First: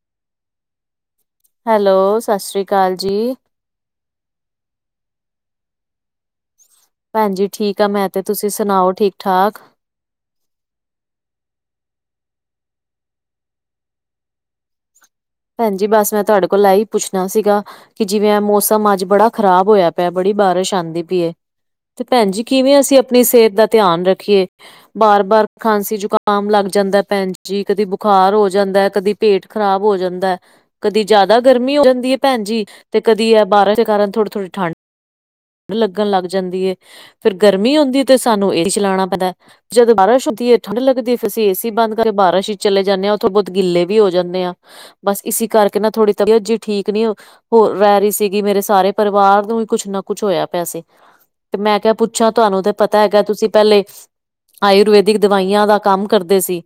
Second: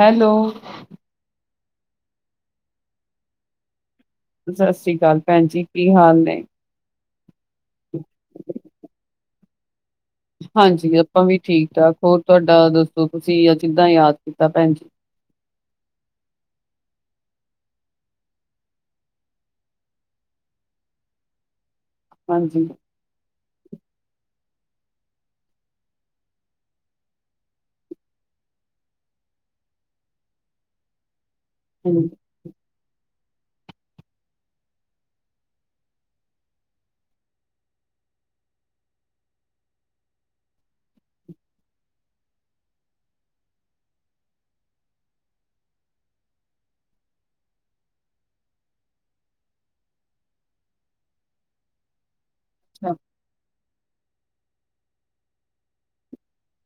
Hello. Hello, ਸਤਿ ਸ਼੍ਰੀ ਅਕਾਲ ਜੀ। ਸਤਿ ਸ਼੍ਰੀ ਅਕਾਲ ਭੈਣ ਜੀ ਕੀ ਹਾਲ ਨੇ? ਭੈਂਜੀ ਠੀਕ ਆ ਮੈ, ਤੇ ਤੁਸੀ ਸੁਣਾਓ ਠੀਕ ਠਾਕ। ਹਾਂਜੀ। ਆਪਾ ਵੀ ਠੀਕ ਠਾਕ ਹੋਰ ਤਾਡਾ ਦਸੋ ਤੁਸੀ ਆ ਕਿਦਾ ਯਾਦ ਕੀਤਾ ਭੈਣ ਜੀ। ਭੈਂਜੀ ਬਸ ਮੈ ਤਆਡੇ ਕੋਲ ਐ ਈ ਪੁੱਛਨਾ ਸੀਗਾ ਕਿ ਜਿਵੇ ਮੋਸਮ ਅਜ ਬੜਾ ਖਰਾਬ ਹੋਏਆ ਪੇਆ। ਬੜੀ ਬਾਰਿਸ਼ ਆਂਦੀ ਪਈ ਏ। ਤੇ ਭੈਣਜੀ ਹਾਂਜੀ, ਕਿਵੇਂ ਅਸੀ ਆਪਣੀ ਸਿਹਤ ਦਾ ਧਿਆਨ ਰਖੀਏ- ਬਾਰ- ਬਾਰ ਖਾਂਸੀ ਜ਼ੁਕਾਮ ਲਗ ਜਾਂਦਾ ਭੈਣਜੀ ਕਦੀ ਬੁਖਾਰ ਹੋ ਜਾਂਦਾ ਕਦੀ ਪੇਟ ਖਰਾਬ ਹੋ ਜ- ਦਾ ਕਦੀ ਜਿਆਦਾ ਗਰਮੀ ਹੋ ਹਾਂਜੀ, ਜਾਦੀ ਭੈਣਜੀ ਤੇ ਕਦੀ ਇਹ ਬਾਰਸ਼ ਦੇ ਕਾਰਨ ਥੋੜੀ- ਥੋੜੀ ਠੰਡ- ਲਗਣ ਲਗ ਜਾਂਦੀ ਏ, ਫਿਰ ਗਰਮੀ ਹੁੰਦੀ ਤੇ ਸਾਨੂੰ ਏਸੀ ਚਲਾਉਣਾ ਪੈਂਦਾ- ਜਦੋਂ ਬਾਰਿਸ਼ ਹੁੰਦੀ ਠੰਢ ਲਗਦੀ ਫਿਰ ਅਸੀ ਏਸੀ ਬੰਦ ਕਰਕੇ ਬਾਰਸ਼ ਵਿਚ ਚਲੇ ਜਾਦੇ ਹਾਂ ਉਥੋਂ ਬਹੁਤ ਗਿਲੇ ਵੀ ਹੋ ਜਾਂਦੇ ਆ- ਬਸ ਇਸੀ ਕਰਕੇ ਨਾ ਥੋੜੀ ਤਬੀਅਤ ਜੀ ਠੀਕ ਨੀ ਹੋ- ਹੋ ਰਹਿ ਸੀਗੀ ਮੇਰੇ ਸਾਰੇ ਪਰਿਵਾਰ ਨੂੰ ਵੀ ਕੁਛ ਨਾ- ਕੁਛ ਹੋਇਆ ਪਿਆ ਸੀ ਤੇ ਮੈਂ ਕਿਹਾ ਪੁੱਛਾਂ ਤੁਹਾਨੂੰ ਤੇ ਅੱਛਾ। ਪਤਾ ਹੈਗਾ ਤੁਸੀਂ- ਪਹਿਲੇ ਆਯੁਰਵੇੈਦਿਕ ਦਵਾਈਆਂ ਦਾ ਕੰਮ ਕਰਦੇ ਸੀ।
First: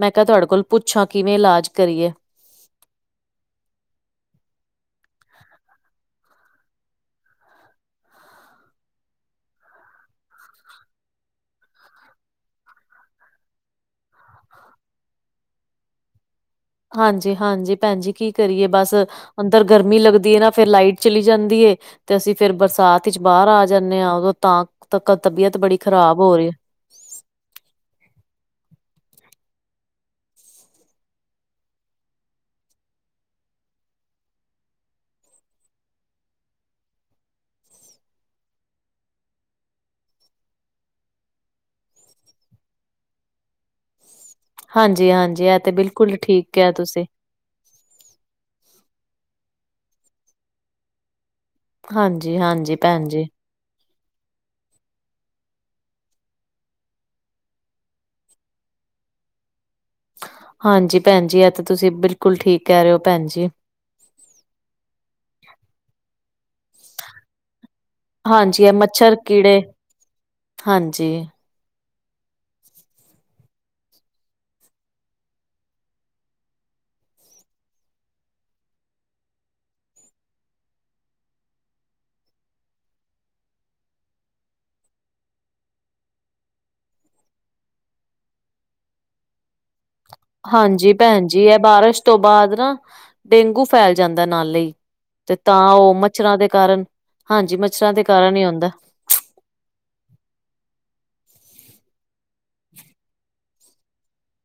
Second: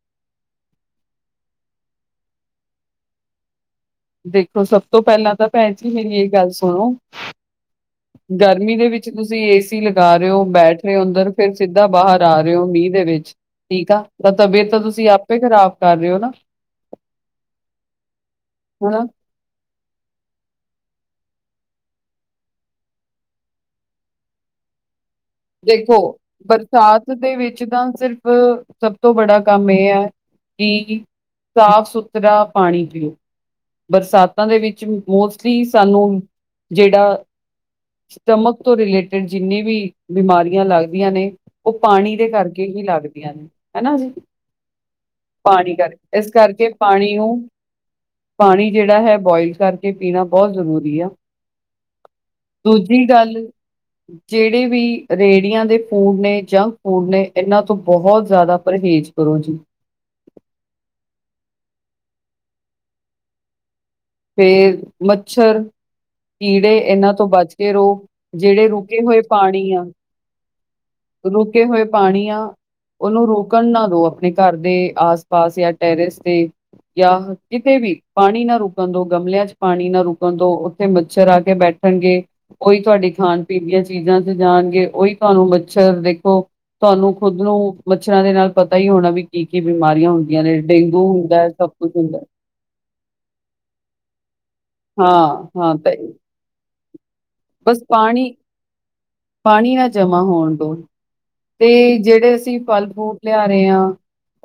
ਮੈ ਕਿਹਾ ਤੁਹਾਡੇ ਕੋਲੋਂ ਪੁੱਛਾਂ ਕਿਵੇ ਇਲਾਜ ਕਰੀਏ- ਦੇਖੋ ਸਭ ਤੋ ਪਹਿਲਾ ਤਾਂ ਭੈਣਜੀ ਮੇਰੀ ਗੱਲ ਸੁਣੋ- ਗਰਮੀ ਦੇ ਵਿਚ ਤੁਸੀ ਏਸੀ ਲਗਾ ਰਹੇ ਹੋ ਬੈਠ ਰਹੇ ਹੋ ਅੰਦਰ ਫੇਰ ਸਿਧਾ ਬਾਹਰ ਆ ਰਹੇ ਹੋ ਮੀਂਹ ਦੇ ਵਿਚ- ਠੀਕ ਆ ਤਾਂ ਤਬੀਅਤ ਤੁਸੀ ਆਪੇ ਖਰਾਬ ਕਰ ਰਹੇ ਹੋ ਨਾ- ਹਾਂਜੀ- ਹਾਂਜੀ ਭੈਣਜੀ ਕੀ ਕਰੀਏ ਬਸ- ਹਨਾ। ਅੰਦਰ ਗਰਮੀ ਲਗਦੀ ਹੈ ਨਾ ਫਿਰ ਲਾਈਟ ਚਲੀ ਜਾਂਦੀ ਏ- ਤੇ ਅਸੀ ਫਿਰ ਬਰਸਾਤ ਵਿਚ ਬਾਹਰ ਆ ਜਾਦੇ ਹਾਂ ਉਦੋ ਤਾਂ- ਤਕ ਤਬੀਅਤ- ਬੜੀ ਦੇਖੋ ਖ਼ਰਾਬ ਹੋ ਰਹੀ ਹੈ ਪਰ ਸਾਥ ਦੇ ਵਿਚ ਤਾਂ ਸਿਰਫ ਸਭ ਤੋ ਬੜਾ ਕੰਮ ਇਹ ਹੈ। ਕਿ- ਸਾਫ ਸੁਥਰਾ ਪਾਣੀ ਪੀਓ- ਬਰਸਾਤਾਂ ਦੇ ਵਿਚ ਮੋਸਟਲੀ ਸਾਨੂੰ ਜੇੜਾ- ਸਟਮਕ ਤੋਂ ਰਿਲੇਟਿਡ ਜਿੰਨੇ ਵੀ- ਬਿਮਾਰੀਆਂ ਲੱਗਦੀਆਂ ਨੇ ਉਹ ਪਾਣੀ ਦੇ ਕਰਕੇ ਹੀ ਲੱਗਦੀਆਂ ਨੇ ਹੈਨਾ ਜੀ- ਹਾਂਜੀ-ਹਾਂਜੀ ਇਹ ਤੇ ਪਾਨੀ ਬਿਲਕੁਲ ਕਰਕੇ ਇਸ ਠੀਕ ਕਰਕੇ ਕਿਹਾ ਤੁਸੀਂ ਪਾਣੀ ਨੂੰ- ਪਾਣੀ ਜੇਹੜਾ ਹੈ ਬੋਆਇਲ ਕਰਕੇ ਪੀਣਾ ਬਹੁਤ ਜਰੂਰੀ ਆ- ਹਾਂਜੀ-ਹਾਂਜੀ ਦੂਜੀ ਭੈਣ ਜੀ ਗੱਲ ਜੇੜੇ ਵੀ- ਰੇਹੜੀਆਂ ਦੇ ਫੂਡ ਨੇ, ਜੰਕ ਫੂਡ ਨੇ ਇਹਨਾ ਤੋੰ ਬਹੁਤ ਜਿਆਦਾ ਪਰਹੇਜ਼ ਕਰੋ ਜੀ- ਹਾਂਜੀ ਭੈਣ ਜੀ ਐਹ ਤੇ ਤੁਸੀ ਬਿਲਕੁਲ ਠੀਕ ਕਹਿ ਰਹੇ ਹੋ ਭੈਣ ਜੀ- ਫੇਰ ਮੱਛਰ ਕੀੜੇ ਇਹਨਾ ਤੋਂ ਬਚ ਕੇ ਰਹੋ- ਹਾਂਜੀ ਜਿਹੜੇ ਇਹ ਰੁਕੇ ਮੱਛਰ ਹੋਏ ਕੀੜੇ ਪਾਨੀ ਆ ਹਾਂਜੀ ਰੁਕੇ ਹੋਏ ਪਾਣੀ ਆ- ਉਹਨੂੰ ਰੁਕਣ ਨਾ ਦੋ ਆਪਣੇ ਘਰ ਦੇ ਆਸ ਪਾਸ ਜਾਂ ਟੈਰਿਸ ਤੇ- ਯਾ ਕਿਤੇ ਵੀ ਪਾਣੀ ਨਾ ਰੂਪ- ਰੁਕਣ ਦੋ, ਗਮਲਿਆਂ 'ਚ ਪਾਨੀ ਨਾ ਰੁਕਣ ਦੋ, ਉਥੇ ਮੱਛਰ ਆ ਕੇ ਬੈਠਣਗੇ- ਉਹੀ ਤੁਹਾਡੇ ਖਾਣ ਪੀਣ ਦੀਆਂ ਚੀਜਾ 'ਚ ਜਾਣਗੇ, ਉਹੀ ਤੁਹਾਨੂੰ ਮੱਛਰ ਦੇਖੋ- ਤੁਹਾਨੂੰ ਖੁਦ ਨੂੰ ਮੱਛਰਾਂ ਦੇ ਨਾਲ ਪਤਾ ਹੀ ਹੋਣਾ ਵੀ ਕੀ ਕੀ ਬਿਮਾਰੀਆਂ ਹੁੰਦੀ ਹਾਂਜੀ ਭੈਣ ਜੀ ਐ ਬਾਰਿਸ਼ ਤੋ ਬਾਅਦ ਨਾ ਡੇਂਗੂ ਫੈਲ ਜਾਂਦਾ ਨਾਲੇ- ਤੇ ਹਾਂ, ਤਾਂ ਹਾਂ ਉਹ ਮੱਛਰਾਂ ਦੇ ਕਾਰਨ, ਹਾਂਜੀ ਮੱਛਰਾਂ ਦੇ ਕਾਰਨ ਹੀ ਆਉਂਦਾ ਪਾਨੀ ਨਾ ਜਮਾ ਹੋਣ ਦੋ- ਤੇ ਜੇਹੜੇ ਅਸੀ ਫਲ ਫੂਟ ਲਿਆ ਰਹੇ ਹਾਂ-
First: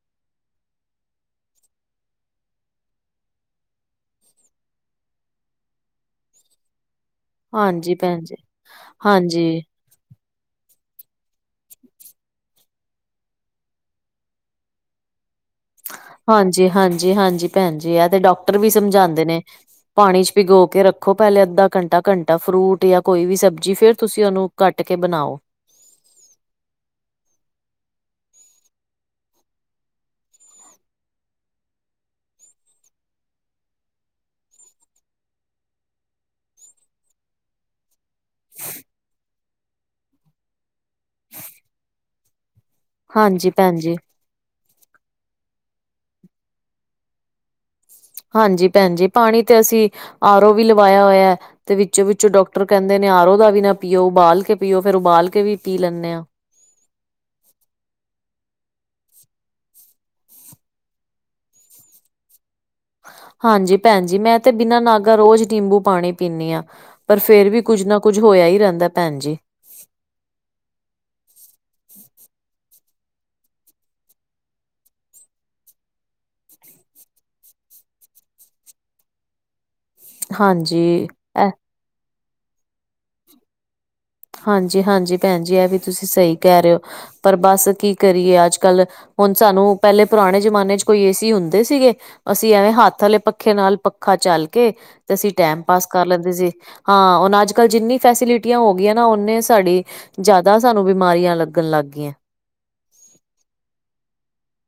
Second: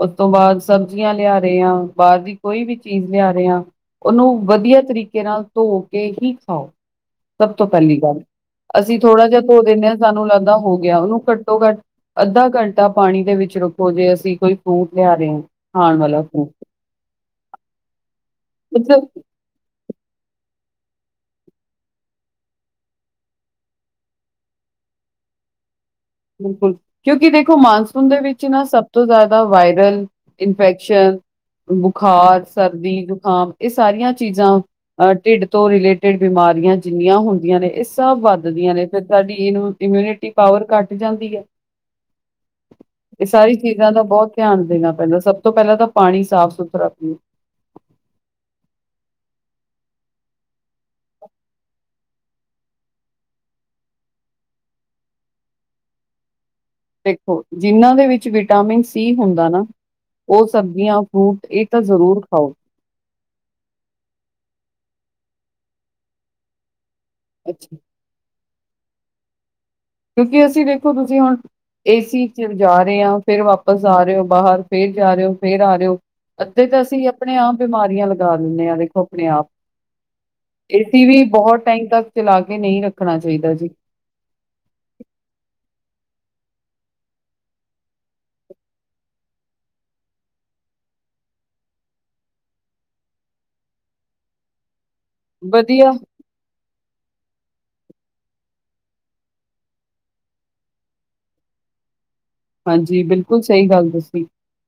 ਉਸ ਤੋੰ ਬਾਅਦ ਸਬਜ਼ੀਆਂ ਲਿਆ ਰਹੇ ਹਾਂ, ਬਾਹਰ ਦੀ ਕੋਈ ਵੀ ਚੀਜ ਲਿਆ ਰਹੇ ਹਾਂ- ਉਹਨੂੰ ਵਧੀਆ ਤਰੀਕੇ ਨਾਲ ਧੋ ਕੇ ਹੀ ਖਾਓ। ਸਭ ਤੋਂ ਹਾਂਜੀ ਪਹਿਲੀ ਗੱਲ ਭੈਣ ਜੀ ਅਸੀਂ ਥੋੜ੍ਹਾ ਜਿਹਾ ਹਾਂਜੀ ਧੋ ਦਿੰਦੇ ਹਾਂ ਸਾਨੂੰ ਲੱਗਦਾ ਹੋ ਗਿਆ ਉਹਨੂੰ ਕਟ ਘਟੋ ਘੱਟ ਅੱਧਾ ਘੰਟਾ ਪਾਣੀ ਦੇ ਵਿੱਚ ਰੱਖੋ, ਜੇ ਅਸੀਂ ਕੋਈ ਫਰੂਟ ਲਿਆ ਰਹੇ। ਖਾਣ ਵਾਲਾ ਫਰੂਟ ਹਾਂਜੀ- ਹਾਂਜੀ- ਹਾਂਜੀ ਭੈਣ ਜੀ ਐ ਤੇ ਡੋਕਟਰ ਵੀ ਮਤਲਬ ਸਮਝਾਂਦੇ ਨੇ। ਪਾਣੀ 'ਚ ਭਿਗੋ ਕੇ ਰੱਖੋ ਪਹਿਲੇ ਅੱਧਾ ਘੰਟਾ, ਘੰਟਾ ਫਰੂਟ ਜਾਂ ਕੋਈ ਵੀ ਸਬਜ਼ੀ ਫਿਰ ਤੁਸੀਂ ਉਹਨੂੰ ਕੱਟ ਕੇ ਬਣਾਓ। ਬਿਲਕੁਲ, ਕਿਉਂਕਿ ਦੇਖੋ ਮਾਨਸੂਨ ਦੇ ਵਿੱਚ ਨਾ ਸਭ ਤੋਂ ਜ਼ਿਆਦਾ ਵਾਇਰਲ ਇਨਫੈਕਸ਼ਨ ਬੁਖਾਰ, ਸਰਦੀ, ਜ਼ੁਕਾਮ ਇਹ ਸਾਰੀਆਂ ਚੀਜ਼ਾਂ ਅਹ ਢਿੱਡ ਤੋਂ ਰਿਲੇਟਿਡ ਬਿਮਾਰੀਆਂ ਜਿੰਨੀਆਂ ਹੁੰਦੀਆਂ ਨੇ, ਇਹ ਸਭ ਵੱਧਦੀਆਂ ਨੇ ਫਿਰ ਤੁਹਾਡੀ ਇਹਨੂੰ ਇਮਿਊਨਿਟੀ ਪਾਵਰ ਘੱਟ ਜਾਂਦੀ ਹੈ, ਇਹ ਹਾਂਜੀ ਸਾਰੀ ਭੈਣ ਚੀਜ਼ਾਂ ਜੀ, ਦਾ ਬਹੁਤ ਧਿਆਨ ਦੇਣਾ ਪੈਂਦਾ, ਸਭ ਤੋਂ ਪਹਿਲਾਂ ਤਾਂ ਪਾਣੀ ਸਾਫ਼ ਸੁਥਰਾ ਪੀਣਾ। ਹਾਂਜੀ ਭੈਣ ਜੀ, ਪਾਣੀ ਤੇ ਅਸੀਂ ਆਰ ਓ ਵੀ ਲਵਾਇਆ ਹੋਇਆ। ਤੇ ਵਿੱਚੋਂ ਵਿੱਚੋਂ ਡਾਕਟਰ ਕਹਿੰਦੇ ਨੇ, ਆਰੋ ਦਾ ਵੀ ਨਾ ਪੀਓ ਉਬਾਲ ਕੇ ਪੀਓ ਫ਼ਿਰ ਉਬਾਲ ਕੇ ਵੀ ਪੀ ਲੈਂਨੇ ਆਂ। ਦੇਖੋ ਜਿਨਾਂ ਦੇ ਵਿੱਚ ਵਿਟਾਮਿਨ ਸੀ ਹੁੰਦਾ ਨਾ ਉਹ ਸਬਜ਼ੀਆਂ ਫਰੂਟ ਇਹ ਤਾਂ ਜ਼ਰੂਰ ਖਾਓ‌। ਹਾਂਜੀ ਭੈਣ ਜੀ ਮੈਂ ਤੇ ਬਿਨਾਂ ਨਾਗਾ ਰੋਜ਼ ਨਿੰਬੂ ਪਾਣੀ ਪੀਂਦੀ ਆਂ। ਪਰ ਫੇਰ ਵੀ ਅੱਛਾ। ਕੁੱਝ ਨਾ ਕੁੱਝ ਹੋਇਆ ਹੀ ਰਹਿੰਦਾ ਭੈਣ ਜੀ। ਕਿਉਂਕਿ ਅਸੀਂ ਦੇਖੋ ਤੁਸੀਂ ਹੁਣ ਏਸੀ ਚ ਜਾ ਰਹੇ ਹਾਂ, ਫਿਰ ਵਾਪਸ ਆ ਰਹੇ ਹੋ ਬਾਹਰ ਫਿਰ ਜਾ ਰਹੇ ਹੋ ਫੇਰ ਆ ਰਹੇ ਹੋ ਅੱਧੇ ਤਾਂ ਅਸੀਂ ਆਪਣੇ ਆਪ ਬਿਮਾਰੀਆਂ ਲਗਾ ਲੈਂਨੇ ਆ, ਦੇਖੋ ਆਪਣੇ ਆਪ ਨੂੰ ਏਸੀ ਹਾਂਜੀ। ਵੀ ਬਹੁਤ ਟਾਈਮ ਤੱਕ ਚਲਾ ਕੇ ਨਹੀਂ ਰੱਖਣਾ ਚਾਹੀਦਾ ਜੀ। ਹਾਂਜੀ ਹਾਂਜੀ ਭੈਣ ਜੀ ਇਹ ਵੀ ਤੁਸੀਂ ਸਹੀ ਕਹਿ ਰਹੇ ਹੋ, ਪਰ ਬਸ ਕੀ ਕਰੀਏ ਅੱਜ ਕੱਲ। ਹੁਣ ਸਾਨੂੰ ਪਹਿਲੇ ਪੁਰਾਣੇ ਜਮਾਨੇ ਚ ਕੋਈ ਏ ਸੀ ਹੁੰਦੇ ਸੀਗੇ। ਅਸੀਂ ਐਵੇਂ ਹੱਥ ਵਾਲੇ ਪੱਖੇ ਨਾਲ ਪੱਖਾ ਝਲ ਕੇ ਤੇ ਅਸੀਂ ਟਾਈਮ ਪਾਸ ਵਧੀਆ ਕਰ ਲੈਂਦੇ ਸੀ, ਹਾਂ ਹੁਣ ਅੱਜ ਕੱਲ੍ਹ ਜਿੰਨੀ ਫੈਸਿਲਿਟੀ ਹੋ ਨਾ ਓਨੇ ਸਾਡੀ ਜ਼ਿਆਦਾ ਸਾਨੂੰ ਬਿਮਾਰੀਆਂ ਲੱਗਣ ਲੱਗ ਗਈ ਐ। ਹਾਂਜੀ ਬਿਲਕੁਲ ਸਹੀ ਗੱਲ ਦਸੀ।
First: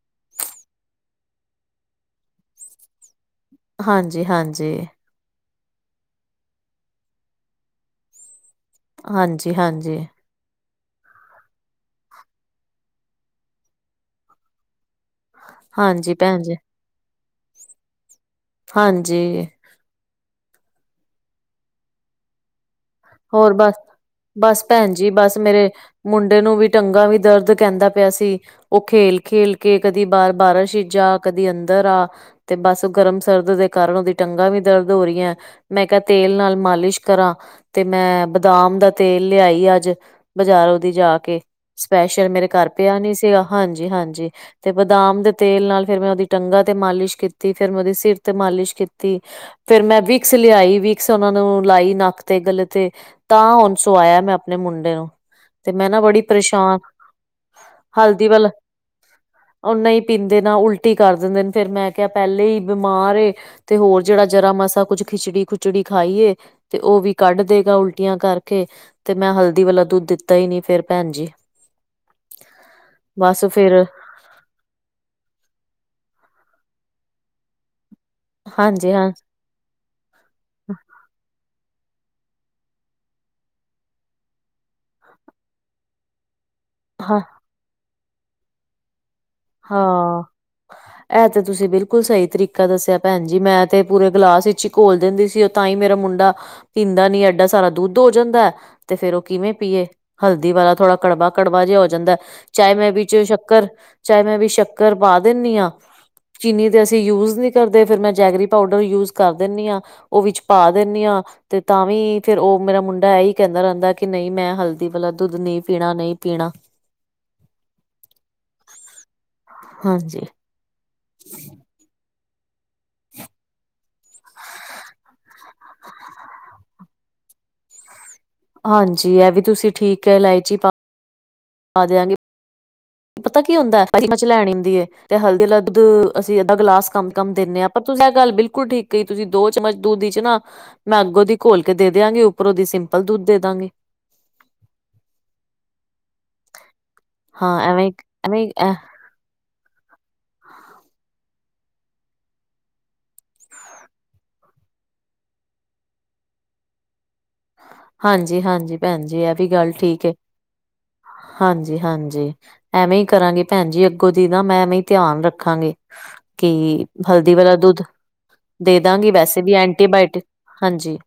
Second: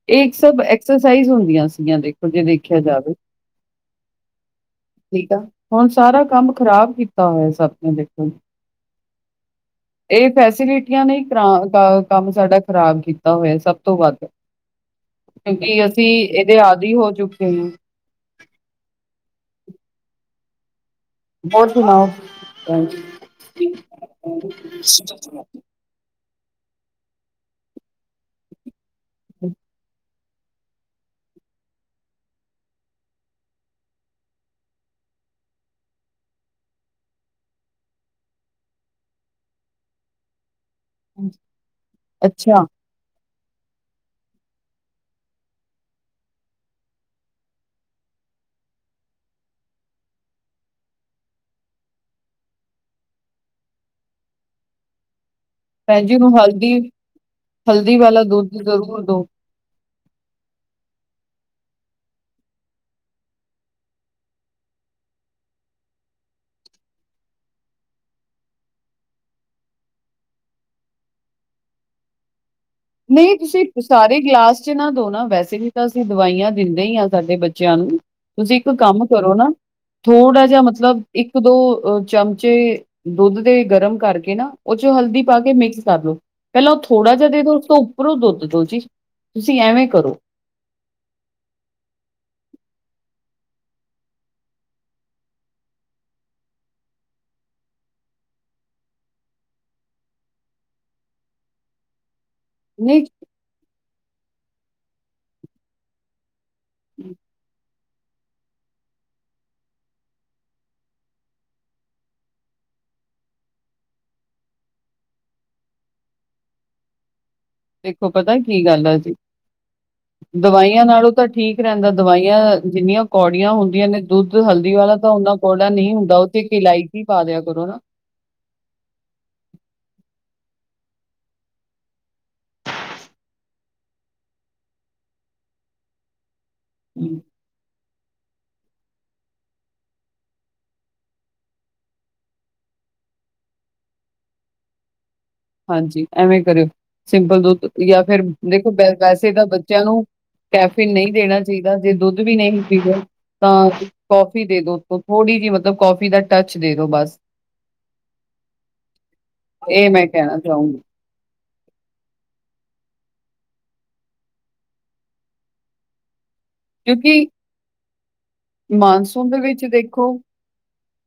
ਇਹ ਇੱਕ ਸਭ ਐਕਸਰਸਾਈਜ਼ ਹੁੰਦੀਆਂ ਸੀਗੀਆਂ ਦੇਖੋ, ਜੇ ਦੇਖਿਆ ਜਾਵੇ ਹਾਂਜੀ ਹਾਂਜੀ। ਠੀਕ ਆ, ਹੁਣ ਸਾਰਾ ਕੰਮ ਖ਼ਰਾਬ ਕੀਤਾ ਹੋਇਆ ਸਭ ਨੇ ਦੇਖੋ ਹਾਂਜੀ ਹਾਂਜੀ। ਇਹ ਫੈਸਿਲਿਟੀਆਂ ਨੇ ਕਰ ਕੰਮ ਸਾਡਾ ਖ਼ਰਾਬ ਕੀਤਾ ਹੋਇਆ ਸਭ ਤੋਂ ਵੱਧ। ਕਿਉਂਕਿ ਅਸੀਂ ਹਾਂਜੀ ਭੈਣ ਜੀ ਇਹਦੇ ਆਦਿ ਹੋ ਚੁੱਕੇ ਹਾਂ। ਹਾਂਜੀ। ਹੋਰ ਸੁਣਾਓ? ਹੋਰ ਬਸ, ਬਸ ਭੈਣ ਜੀ ਬਸ ਮੇਰੇ ਮੁੰਡੇ ਨੂੰ ਵੀ ਟੰਗਾ ਵੀ ਦਰਦ ਕਹਿੰਦਾ ਪਿਆ ਸੀ, ਉਹ ਖੇਲ ਖੇਲ ਕੇ ਕਦੀ ਬਾਹਰ ਬਾਰਿਸ਼ ਇਚ ਜਾ, ਕਦੀ ਅੰਦਰ ਆ ਤੇ ਬਸ ਗਰਮ ਸਰਦ ਦੇ ਕਾਰਨ ਉਹਦੀ ਟੰਗਾਂ ਵੀ ਦਰਦ ਹੋ ਰਹੀ ਐ। ਮੈਂ ਕਿਹਾ ਤੇਲ ਨਾਲ ਮਾਲਿਸ਼ ਕਰਾਂ, ਤੇ ਮੈਂ ਬਦਾਮ ਦਾ ਤੇਲ ਲਿਆਈ ਅੱਜ। ਬਾਜ਼ਾਰੋ ਦੀ ਜਾ ਕੇ ਸਪੈਸ਼ਲ, ਮੇਰੇ ਅੱਛਾ ਘਰ ਪੇਆ ਨੀ ਸੀਗਾ ਹਾਂਜੀ ਹਾਂਜੀ। ਤੇ ਬਦਾਮ ਦੇ ਤੇਲ ਨਾਲ ਫੇਰ ਮੈਂ ਉਹਦੀ ਟੰਗਾਂ ਤੇ ਮਾਲਿਸ਼ ਕੀਤੀ, ਫੇਰ ਮੈਂ ਉਹਦੀ ਸਿਰ ਤੇ ਮਾਲਿਸ਼ ਕੀਤੀ। ਫੇਰ ਮੈਂ ਵਿਕਸ ਲਿਆਈ ਵਿਕਸ ਉਹਨਾ ਨੂੰ ਲਾਈ ਨੱਕ ਤੇ ਗਲਤ ਤੇ ਤਾਂ ਹੁਣ ਸਆਇਆ ਮੈਂ ਆਪਣੇ ਮੁੰਡੇ ਨੂੰ। ਤੇ ਮੈਂ ਨਾ ਭੈਣ ਜੀ ਬੜੀ ਨੂੰ ਹਲਦੀ ਪਰੇਸ਼ਾਨ, ਹਲਦੀ ਵਾਲਾ ਦੁੱਧ ਜ਼ਰੂਰ ਦੋ। ਉਹ ਨਹੀਂ ਪੀਂਦੇ ਨਾ ਉਲਟੀ ਕਰ ਦਿੰਦੇ ਨੇ, ਫੇਰ ਮੈਂ ਕਿਹਾ ਪਹਿਲੇ ਹੀ ਬਿਮਾਰ ਏ ਤੇ ਹੋਰ ਜਿਹੜਾ ਜਰਾ ਮਾਸਾ ਕੁੱਝ ਖਿਚੜੀ ਖੁਚੜੀ ਖਾਈਏ ਤੇ ਉਹ ਵੀ ਕੱਢ ਦੇ ਉਲਟੀਆਂ ਕਰਕੇ, ਤੇ ਮੈਂ ਹਲਦੀ ਵਾਲਾ ਦੁੱਧ ਦਿੱਤਾ ਹੀ ਨੀ ਫੇਿਰ ਭੈਣ ਜੀ। ਨਹੀਂ ਬਸ ਤੁਸੀਂ ਫੇਰ ਸਾਰੇ ਗਲਾਸ ਬਚੇ ਨੂੰ ਨਾ ਦੋ ਨਾ, ਵੈਸੇ ਵੀ ਤਾਂ ਅਸੀਂ ਦਵਾਈਆਂ ਦਿੰਦੇ ਹੀ ਹਾਂ ਸਾਡੇ ਬੱਚਿਆਂ ਨੂੰ। ਤੁਸੀ ਇੱਕ ਹਾਂਜੀ ਕੰਮ ਹਾਂ ਕਰੋ ਨਾ, ਥੋੜਾ ਜਿਆ ਮਤਲਬ ਇੱਕ ਦੋ ਚਮਚੇ ਦੁੱਧ ਦੇ ਗਰਮ ਕਰਕੇ ਨਾ ਓ ਚ ਹਲਦੀ ਪਾ ਕੇ ਮਿਕਸ ਕਰ ਲੋ। ਪੈਲਾਂ ਓ ਥੋੜਾ ਹਾਂ ਜਿਆ ਦੇ ਦੋ, ਉਸ ਤੋ ਉੱਪਰੋ ਦੁੱਧ ਦੋ ਜੀ। ਤੁਸੀਂ ਐਵੇਂ ਹਾਂ। [inaudible] ਐ ਤੇ ਤੁਸੀ ਬਿਲਕੁਲ ਸਈ ਤਰੀਕਾ ਦੱਸਿਆ ਭੈਨ ਜੀ ਮੈਂ ਤੇ ਪੂਰੇ ਗਲਾਸ ਇਚ ਈ ਘੋਲ ਦਿੰਦੀ ਸੀ ਤਾਂ ਈ ਮੇਰਾ ਮੁੰਡਾ ਪੀਂਦਾ ਨੀ ਐਡਾ ਸਾਰਾ ਦੁੱਧ ਹੋ ਜਾਂਦਾ ਐ। ਤੇ ਫੇਰ ਓ ਕਿਵੇਂ ਪੀਏ, ਹਲਦੀ ਵਾਲਾ ਥੋੜਾ ਕੜਵਾ- ਕੜਵਾ ਜੇਆ ਹੋ ਜਾਂਦਾ ਐ। ਚਾਇ ਮੈਂ ਨਹੀਂ ਵਿਚ ਸ਼ੱਕਰ, ਚਾਇ ਮੈ ਵੀ ਸ਼ੱਕਰ ਪਾ ਦੇਨੀ ਆਂ ਚੀਨੀ ਤੇ ਅਸੀ ਯੂਜ਼ ਨੀ ਕਰਦੇ ਫੇਰ ਮੈ ਜੈਗਰੀ ਪਾਊਡਰ ਯੂਜ਼ ਕਰ ਦੇਨੀ ਆਂ। ਓ ਵਿੱਚ ਪਾ ਦੇਨੀ ਆਂ ਤੇ ਤਾਂ ਵੀ ਫੇਰ ਓ ਮੇਰਾ ਮੁੰਡਾ ਐਈ ਕੈਂਦਾ ਰੈਂਦਾ ਕਿ ਨਈ, ਮੈਂ ਹਲਦੀ ਵਾਲਾ ਦੁੱਧ ਨਈ ਪੀਣਾ ਨਈ ਪੀਣਾ। ਦੇਖੋ ਪਤਾ ਕੀ ਗੱਲ ਐ ਜੀ ਹਾਂਜੀ। ਦਵਾਈਆਂ ਨਾਲੋ ਤਾਂ ਠੀਕ ਰੈਂਦਾ, ਦਵਾਈਆਂ ਜਿੰਨੀਆਂ ਕੌੜੀਆਂ ਹੁੰਦੀਆਂ ਨੇ ਦੁੱਧ ਹਲਦੀ ਵਾਲਾ ਤਾ ਓਨਾ ਕੌੜਾ ਨਈ ਹੁੰਦਾ ਓਚ ਇੱਕ ਇਲਾਇਚੀ ਪਾ ਦਿਆ ਕਰੋ ਨਾ। ਹਾਂਜੀ ਐ ਵੀ ਤੁਸੀ ਠੀਕ ਐ ਇਲਾਇਚੀ ਪਾ ਦੈਆਂ ਗੀ ਪਤਾ ਕੀ ਹੁੰਦਾ ਏ ਏਕ ਚਮਚ ਲੈਣੀ ਹੁੰਦੀ ਐ ਤੇ ਹਲਦੀ ਆਲਾ ਦੁੱਧ ਅਸੀ ਅੱਧਾ ਗਲਾਸ ਕੰਮ- ਹੂੰ। ਕੰਮ ਦੇਨੇ ਆਂ। ਤੁਸਾਂ ਐ ਗੱਲ ਬਿਲਕੁਲ ਠੀਕ ਕਈ ਤੁਸੀ ਦੋ ਚਮਚ ਦੂਦ ਇਚ ਨਾ ਮੈ ਅਗੋ ਦੀ ਘੋਲ ਕੇ ਦੇ ਦੀਆਂਗੀ ਉੱਪਰੋ ਦੀ ਸਿੰਪਲ ਦੁੱਦ ਦੇ ਦਾਂਗੀ। ਹਾਂਜੀ, ਐਵੇਂ ਕਰਿਓ ਸਿੰਪਲ ਹਾਂ ਦੁੱਧ ਐਵੇਂ ਯਾ ਫਿਰ ਐਵੇਂ ਦੇਖੋ ਅ ਵੈਸੇ ਤਾ ਬੱਚਿਆਂ ਨੂੰ ਕੈਫੇਨ ਨਈ, ਦੇਣਾ ਚਾਈਦਾ ਜੇ ਦੁੱਧ ਵੀ ਨਹੀ ਪੀਵੇ ਤਾਂ ਕੌਫੀ ਦੇ ਦੋ ਥੋੜ੍ਹੀ ਜਿ ਮਤਲਬ ਕੌਫੀ ਦਾ ਟੱਚ ਦੇ ਦੋ ਬਸ। ਹਾਂਜੀ- ਹਾਂਜੀ ਭੈਣ ਜੀ ਐ ਵੀ ਗੱਲ ਠੀਕ ਏ। ਜਾਓ [unintelligible] ਹਾਂਜੀ- ਹਾਂਜੀ ਐਮੇ ਈ ਕਰਾਂਗੀ ਭੈਨ ਜੀ, ਅੱਗੋਂ ਦੀ ਨਾ ਮੈ ਐਮੇ ਈ ਧਿਆਨ ਰੱਖਾਂਗੇ ਕਿ ਕਿਉਂਕਿ ਹਲਦੀ ਵਾਲਾ ਦੁੱਧ ਦੇ ਦਾਂਗੀ, ਮਾਨਸੂਨ ਦੇ ਵੈਸੇ ਵੀ ਵਿੱਚ ਐਂਟੀਬਾਇਟਿਕ ਹਾਂਜੀ।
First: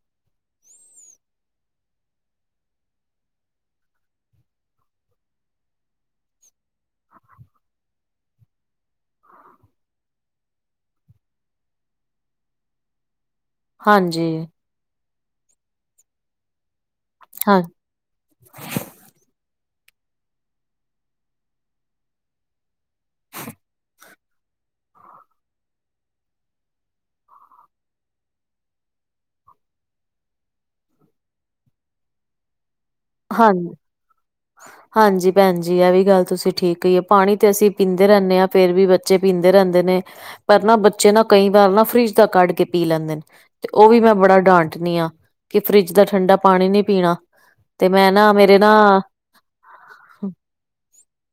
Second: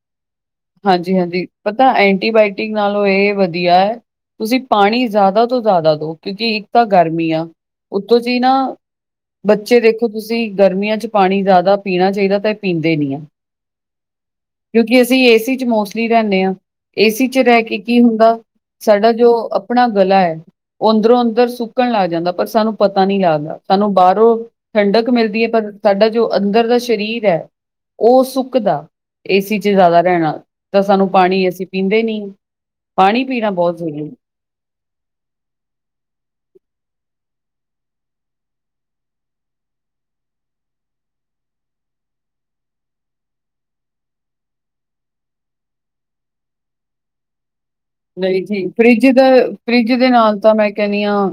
ਹਾਂਜੀ- ਹਾਂਜੀ ਪਤਾ ਐਂਟੀਬਾਇਟਿਕ ਨਾਲੋ ਏ ਵਧੀਆ ਐ। ਤੁਸੀ ਪਾਣੀ ਜ਼ਿਆਦਾ ਤੋਂ ਜ਼ਿਆਦਾ ਦਓ, ਕਿਉਂਕਿ ਇੱਕ ਤਾਂ ਗਰਮੀ ਆ ਉੱਤੋਂ ਜੀ ਨਾ ਬੱਚੇ ਵੇਖੋ ਤੁਸੀ ਗਰਮੀਆਂ ਚ ਪਾਣੀ ਜ਼ਿਆਦਾ ਪੀਣਾ ਚਾਈਦਾ ਤੇ ਏ ਪੀਂਦੇ ਨਈ ਆ। ਹਾਂਜੀ। ਕਿਉਂਕਿ, ਅਸੀਂ ਏ ਸੀ ਚ ਮੋਸਟਲੀ ਰੈਨੇ ਆਂ ਏ ਸੀ ਚ ਰੈ ਹਾਂ ਕੇ ਕੀ ਹੁੰਦਾ ਸਾਡਾ ਜੋ ਆਪਣਾ ਗਲਾ ਐ ਓ ਅੰਦਰੋਂ ਅੰਦਰ ਸੁੱਕਣ ਲੱਗ ਜਾਂਦਾ ਪਰ ਸਾਨੂੰ ਪਤਾ ਨੀ ਲੱਗਦਾ ਸਾਨੂੰ ਬਾਰੋਂ ਠੰਡਕ ਮਿਲਦੀ ਐ ਪਰ ਸਾਡਾ ਜੋ ਅੰਦਰ ਦਾ ਸ਼ਰੀਰ ਐ ਓ ਸੁੱਕਦਾ ਏ ਸੀ ਚ ਜ਼ਿਆਦਾ ਰੈਨ ਨਾਲ। ਤਾ ਸਾਨੂੰ ਪਾਣੀ ਅਸੀਂ ਪੀਂਦੇ ਨਈ, ਪਾਣੀ ਪੀਣਾ ਹਾਂ ਬਹੁਤ ਜ਼ਰੂਰੀ ਹਾਂਜੀ, ਭੈਣ ਜੀ ਐ ਵੀ ਗੱਲ ਤੁਸੀ ਠੀਕ ਕਈ ਏ ਪਾਣੀ ਤੇ ਅਸੀ ਪੀਂਦੇ ਰੈਂਦੇ ਆਂ ਫੇਰ ਵੀ ਬਚੇ ਬੱਚੇ ਪੀਂਦੇ ਰੈਂਦੇ ਨੇ ਪਰ ਨਾ ਬੱਚੇ ਨਾ ਕਈ ਵਾਰ ਨਾ ਫਰਿਜ ਦਾ ਕੱਢ ਕੇ ਪੀ ਲੈਂਦੇ ਨੇ ਤੇ ਓ ਵੀ ਮੈਂ ਬੜਾ ਡਾਂਟਨੀ ਆਂ ਕਿ ਫਰਿੱਜ ਦਾ ਠੰਡਾ ਪਾਣੀ ਨੀ ਪੀਣਾ ਤੇ, ਮੈਂ ਨਾ ਨਹੀਂ ਮੇਰੇ ਜੀ ਨਾ ਫਰਿੱਜ ਦਾ ਫਰਿੱਜ ਦੇ ਨਾਲ ਤਾਂ ਮੈਂ ਕੈਨੀ ਆਂ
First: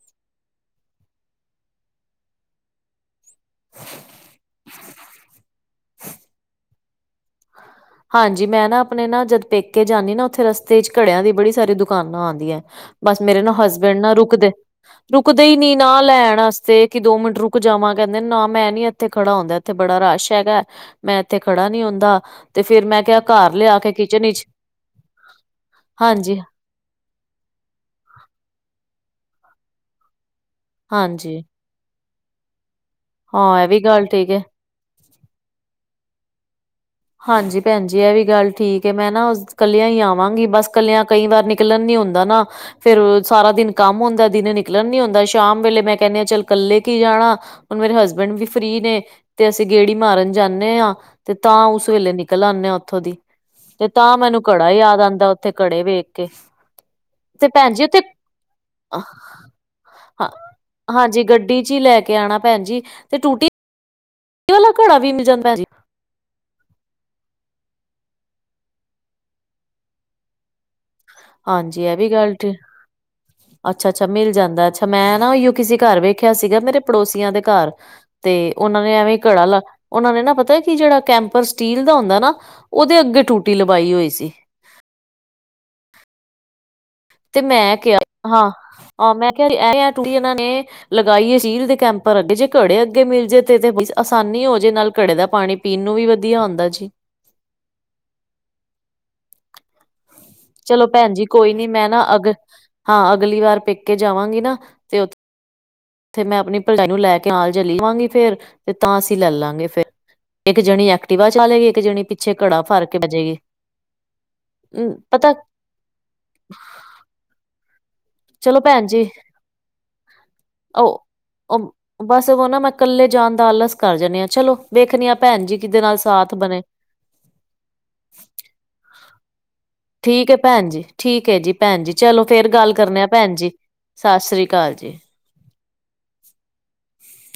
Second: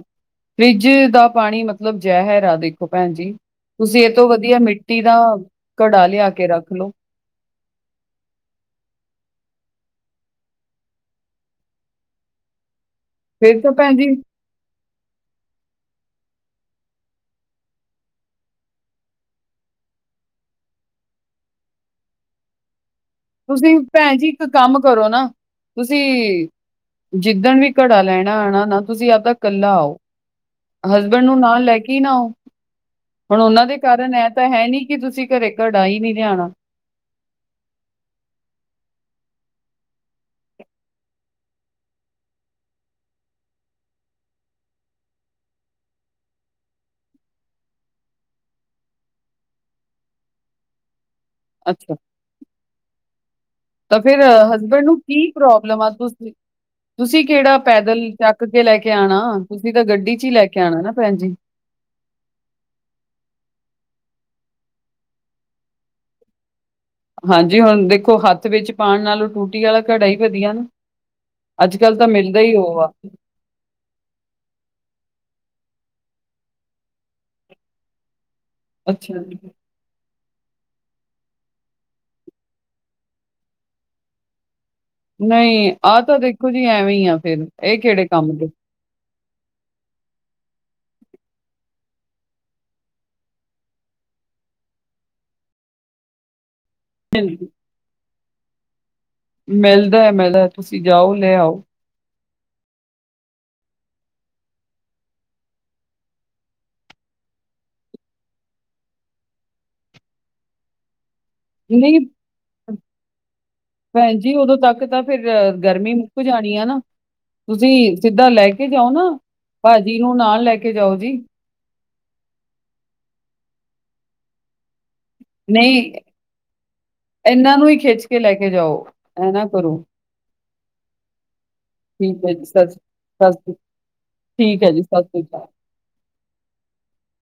ਫਰਿੱਜ ਦਾ ਪਾਣੀ ਮਤਲਬ ਜੈਹਰ ਹੈ, ਦੇਖੋ ਭੈਣ ਜੀ। ਤੁਸੀਂ ਏ ਤੋਂ ਵਧੀਆ ਮਿੱਟੀ ਦਾ ਘੜਾ ਲਿਆ ਕੇ ਰੱਖ ਲੋੋ। ਹਾਂਜੀ, ਮੈਂ ਨਾ ਅਪਨੇ ਨਾ ਜਦ ਪੇਕੇ ਜਾਨੀ ਨਾ, ਉੱਥੇ ਰਸਤੇ ਏਚ ਘੜੇਯਾਂ ਦੀ ਬੜੀ ਸਾਰੀ ਦੁਕਾਨਾਂ ਆਂਦੀਆਂ ਬਸ, ਮੇਰੇ ਨਾ ਫਿਰ ਤਾਂ ਭੈਣ ਹਸਬੈਂਡ ਨਾ ਜੀ ਰੁਕਦੇ ਰੁਕਦੇ ਈਨੀ ਨਾ ਲੈਣ ਆਸਤੇ, ਕਿ ਦੋ ਮਿੰਟ ਰੁਕ ਜਾਵਾਂ ਕੈਂਦੇ ਨਾ ਮੈਂ ਨੀ ਏਥੇ ਖੜਾ ਹੋਂਦਾ, ਏਥੇ ਬੜਾ ਰਸ਼ ਹੈਗਾ, ਮੈਂ ਏਥੇ ਖੜਾ ਨੀ ਹੁੰਦਾ, ਤੇ ਫੇਰ ਮੈਂ ਕੇਯਾ ਤੁਸੀਂ ਭੈਣ ਜੀ, ਇੱਕ ਕੰਮ ਕਰੋ ਨਾ, ਹਾਂਜੀ ਤੁਸੀਂ ਜਿੱਦਣ ਵੀ ਘੜਾ ਲੈਣਾ ਆਣਾ ਨਾ, ਤੁਸੀਂ ਆਪ ਦਾ ਕੱਲਾ ਆਓ। ਹਸਬੈਂਡ ਨੂੰ ਹਾਂਜੀ ਨਾਲ ਲੈ ਕੇ ਈਨਾ ਆਓ, ਹੁਨ ਹਾਂ ਓਨਾਂ ਇਹ ਦੇ ਵੀ ਗੱਲ ਕਾਰਨ ਐ ਠੀਕ ਤਾਂ ਹੈ ਨੀ ਕੀ ਤੁਸੀਂ ਘਰੇ ਘੜਾ ਹੀ ਨੀਂ ਲਿਆਣਾ। ਹਾਂਜੀ, ਭੈਣ ਜੀ ਐ ਵੀ ਗੱਲ ਠੀਕ ਐ, ਮੈਂ ਨਾ ਕੱਲਿਆਂ ਈ ਆਵਾਂਗੀ ਬਸ, ਕੱਲਿਆਂ ਕਈ ਵਾਰ ਨਿਕਲਨ ਨੀ ਹੁੰਦਾ ਨਾ। ਫੇਰ ਸਾਰਾ ਦਿਨ ਕੰਮ ਹੁੰਦਾ, ਦਿਨੇ ਨਿਕਲਣ ਨੀ ਹੁੰਦਾ। ਸ਼ਾਮ ਵੇਲੇ ਮੈਂ ਕੈਂਨੀ ਆ ਚੱਲ, ਕੱਲੇ ਕੀ ਜਾਣਾ। ਹੁਨ ਮੇਰੇ ਹਸਬੈਂਡ ਵੀ ਫ੍ਰਰੀ ਨੇ, ਤੇ ਅਸੀਂ ਗੇੜੀ ਮਾਰਨ ਜਾਨੇ ਆਂ, ਤੇ ਤਾਂ ਉਸ ਵੇਲੇ ਨਿਕਲ ਆਨੇ ਆਂ ਓਥੋ ਦੀ। ਤੇ ਤ ਤਾਂ ਫਿਰ ਮੈਨੂੰ ਘੜਾ ਹਸਬੈਂਡ ਨੂੰ ਯਾਦ ਆਂਦਾ ਕੀ ਉੱਥੇ ਪ੍ਰੋਬਲਮ ਘੜੇ ਆ, ਵੇਖ ਕੇ ਤੁਸੀਂ ਤੁਸੀਂ ਤੇ ਕੇੜਾ ਭੈਣ ਜੀ ਪੈਦਲ ਉੱਥੇ ਚੱਕ ਕੇ ਲੈਕੇ ਆਣਾ, ਤੁਸੀਂ ਤਾਂ ਗੱਡੀ ਚ ਹੀ ਲੈਕੇ ਆਣਾ ਨਾ ਭੈਣ ਜੀ। ਡੀ'ਚ ਲੈ ਕੇ ਆਣਾ ਭੈਣ ਜੀ, ਤੇ ਟੂਟੀ ਵਾਲਾ ਘੜਾ ਵੀ ਮਿਲ ਜਾਂਦਾ ਜੇ? ਹਾਂਜੀ, ਹੁਨ ਦੇਖੋ ਹੱਥ ਵਿੱਚ ਪਾਣ ਨਾਲੋਂ, ਟੂਟੀ ਵਾਲਾ ਘੜਾ ਹੀ ਵਧੀਆ ਨਾ। ਅੱਜ ਕਲ ਤਾਂ ਮਿਲਦਾ ਈ, ਓ ਵਾ। ਅੱਛਾ-ਅੱਛਾ, ਮਿਲ ਜਾਂਦਾ ਅੱਛਾ, ਮੈਂ ਨਾ ਓਈਯੋ ਕਿਸੇ ਘਰ ਵੇਖਿਆ ਸੀਗਾ ਮੇਰੇ ਪੜੋਸੀਆਂ ਦੇ ਘਰ। ਤੇ ਓਨਾਂ ਨੇ ਐਵੇਂ ਅੱਛਾ ਜੀ, ਘੜਾ ਲਾ ਓਨਾ ਨੇ ਨਾ ਪਤਾ, ਕਿ ਜੇੜਾ ਕੈਂਪਰ ਸਟੀਲ ਦਾ ਹੁੰਦਾ ਨਾ ਓਦੇ ਅੱਗੇ ਟੂਟੀ ਲਵਾਈ ਹੋਈ ਸੀ। ਨਈਂ, ਆਹ ਤਾਂ ਦੇਖੋ ਜੀ ਐਵੇਂ ਈਆ ਫੇਰ ਐ ਕੇੜੇ ਕੰਮ ਦੇ। ਆਾ ਮੈਂ ਕੇਯਾ ਐ, ਐਂ ਟੂਟੀ ਏਨਾਂ ਨੇ ਲਗਾਈਏ ਸਟੀਲ ਦੇ ਕੈਂਪਰ ਅੱਗੇ, ਜੇ ਘੜੇ ਅੱਗੇ ਮਿਲ ਜਾਏ ਤੇ, ਤੇ ਆਸਾਨੀ ਹੋ ਜੇ ਨਾਲ ਘੜੇ ਦਾ ਪਾਣੀ ਪੀਨ ਨੂੰ ਵੀ ਵਧੀਆ ਹੁੰਦਾ ਜੀ। [unintelligible] ਮਿਲਦਾ ਐ ਮਿਲਦਾ। ਤੁਸੀਂ ਚਲੋ ਭੈਣ ਜਾਓ ਜੀ ਲੈ ਕੋਈ ਆਓ। ਨੀ, ਮੈਂ ਨਾ ਅਗ ਹਾਂ ਅਗਲੀ ਵਾਰ ਪੇਕੇ ਜਾਵਾਂਗੀ ਨਾ ਉੱਥੇ ਤੇ ਮੈਂ ਅਪਨੀ ਭਰਜਾਈ ਨੂੰ ਲੈ ਕੇ ਨਾਲ ਚਲੀ ਜਾਵਾਂਗੀ, ਫੇਰ ਤੇ ਤਾਂ ਅਸੀਂ ਲੈਲਾਂਗੇ ਫੇਰ। ਇੱਕ ਜਣੀ ਟੀਵਾ ਚਲਾ ਲੇਗੀ, ਏਕ ਨਹੀਂ ਜਣੀ ਪਿੱਛੇ ਘੜਾ ਫਾੜ ਕੇ ਬੈਜੇਗੀ, ਭੈਣ ਜੀ ਉਦੋਂ ਤੱਕ ਤਾਂ ਫਿਰ ਪਤਾ ਗਰਮੀ ਮੁੱਕ ਜਾਣੀ ਆਨਾ, ਤੁਸੀਂ ਸਿੱਦਾ ਲੈ ਚਲੋ ਕੇ ਭੈਣ ਜਾਓ ਨਾ, ਜੀ ਭਾਜੀ ਨੂੰ ਨਾਲ ਲੈ ਕੇ ਜਾਓ ਉਹ ਜੀ। ਬਸ, ਓਨਾ ਮੈਂ ਕੱਲੇ ਜਾਣ ਦਾ ਆਲਸ ਕਰ ਜਾਨੀ ਆਂ ਚਲੋ ਵੇਖਨੀ ਆ ਭੈਣ ਜੀ, ਕਿਦੇ ਨਾਲ ਸਾਥ ਬਨੇ? ਏਨਾਂ ਨੂੰ ਈਂ ਖੇਚ ਕੇ ਲੈਕੇ ਜਾਓ, ਐ ਨਾ ਕਰੋ। ਠੀਕ ਐ ਭੈਣ ਜੀ, ਠੀਕ ਐਜੀ। ਭੈਣ ਜੀ ਚਲੋ ਠੀਕ ਹੈ ਜੀ ਫੇਰ ਸਤਿ ਗੱਲ ਸ੍ਰੀ ਕਰਨੇ ਆ ਭੈਣ ਜੀ, ਸਤਿ ਸ੍ਰੀ ਸਸ੍ਰੀ ਕਾਲ ਜੀ। ਠੀਕ ਐ।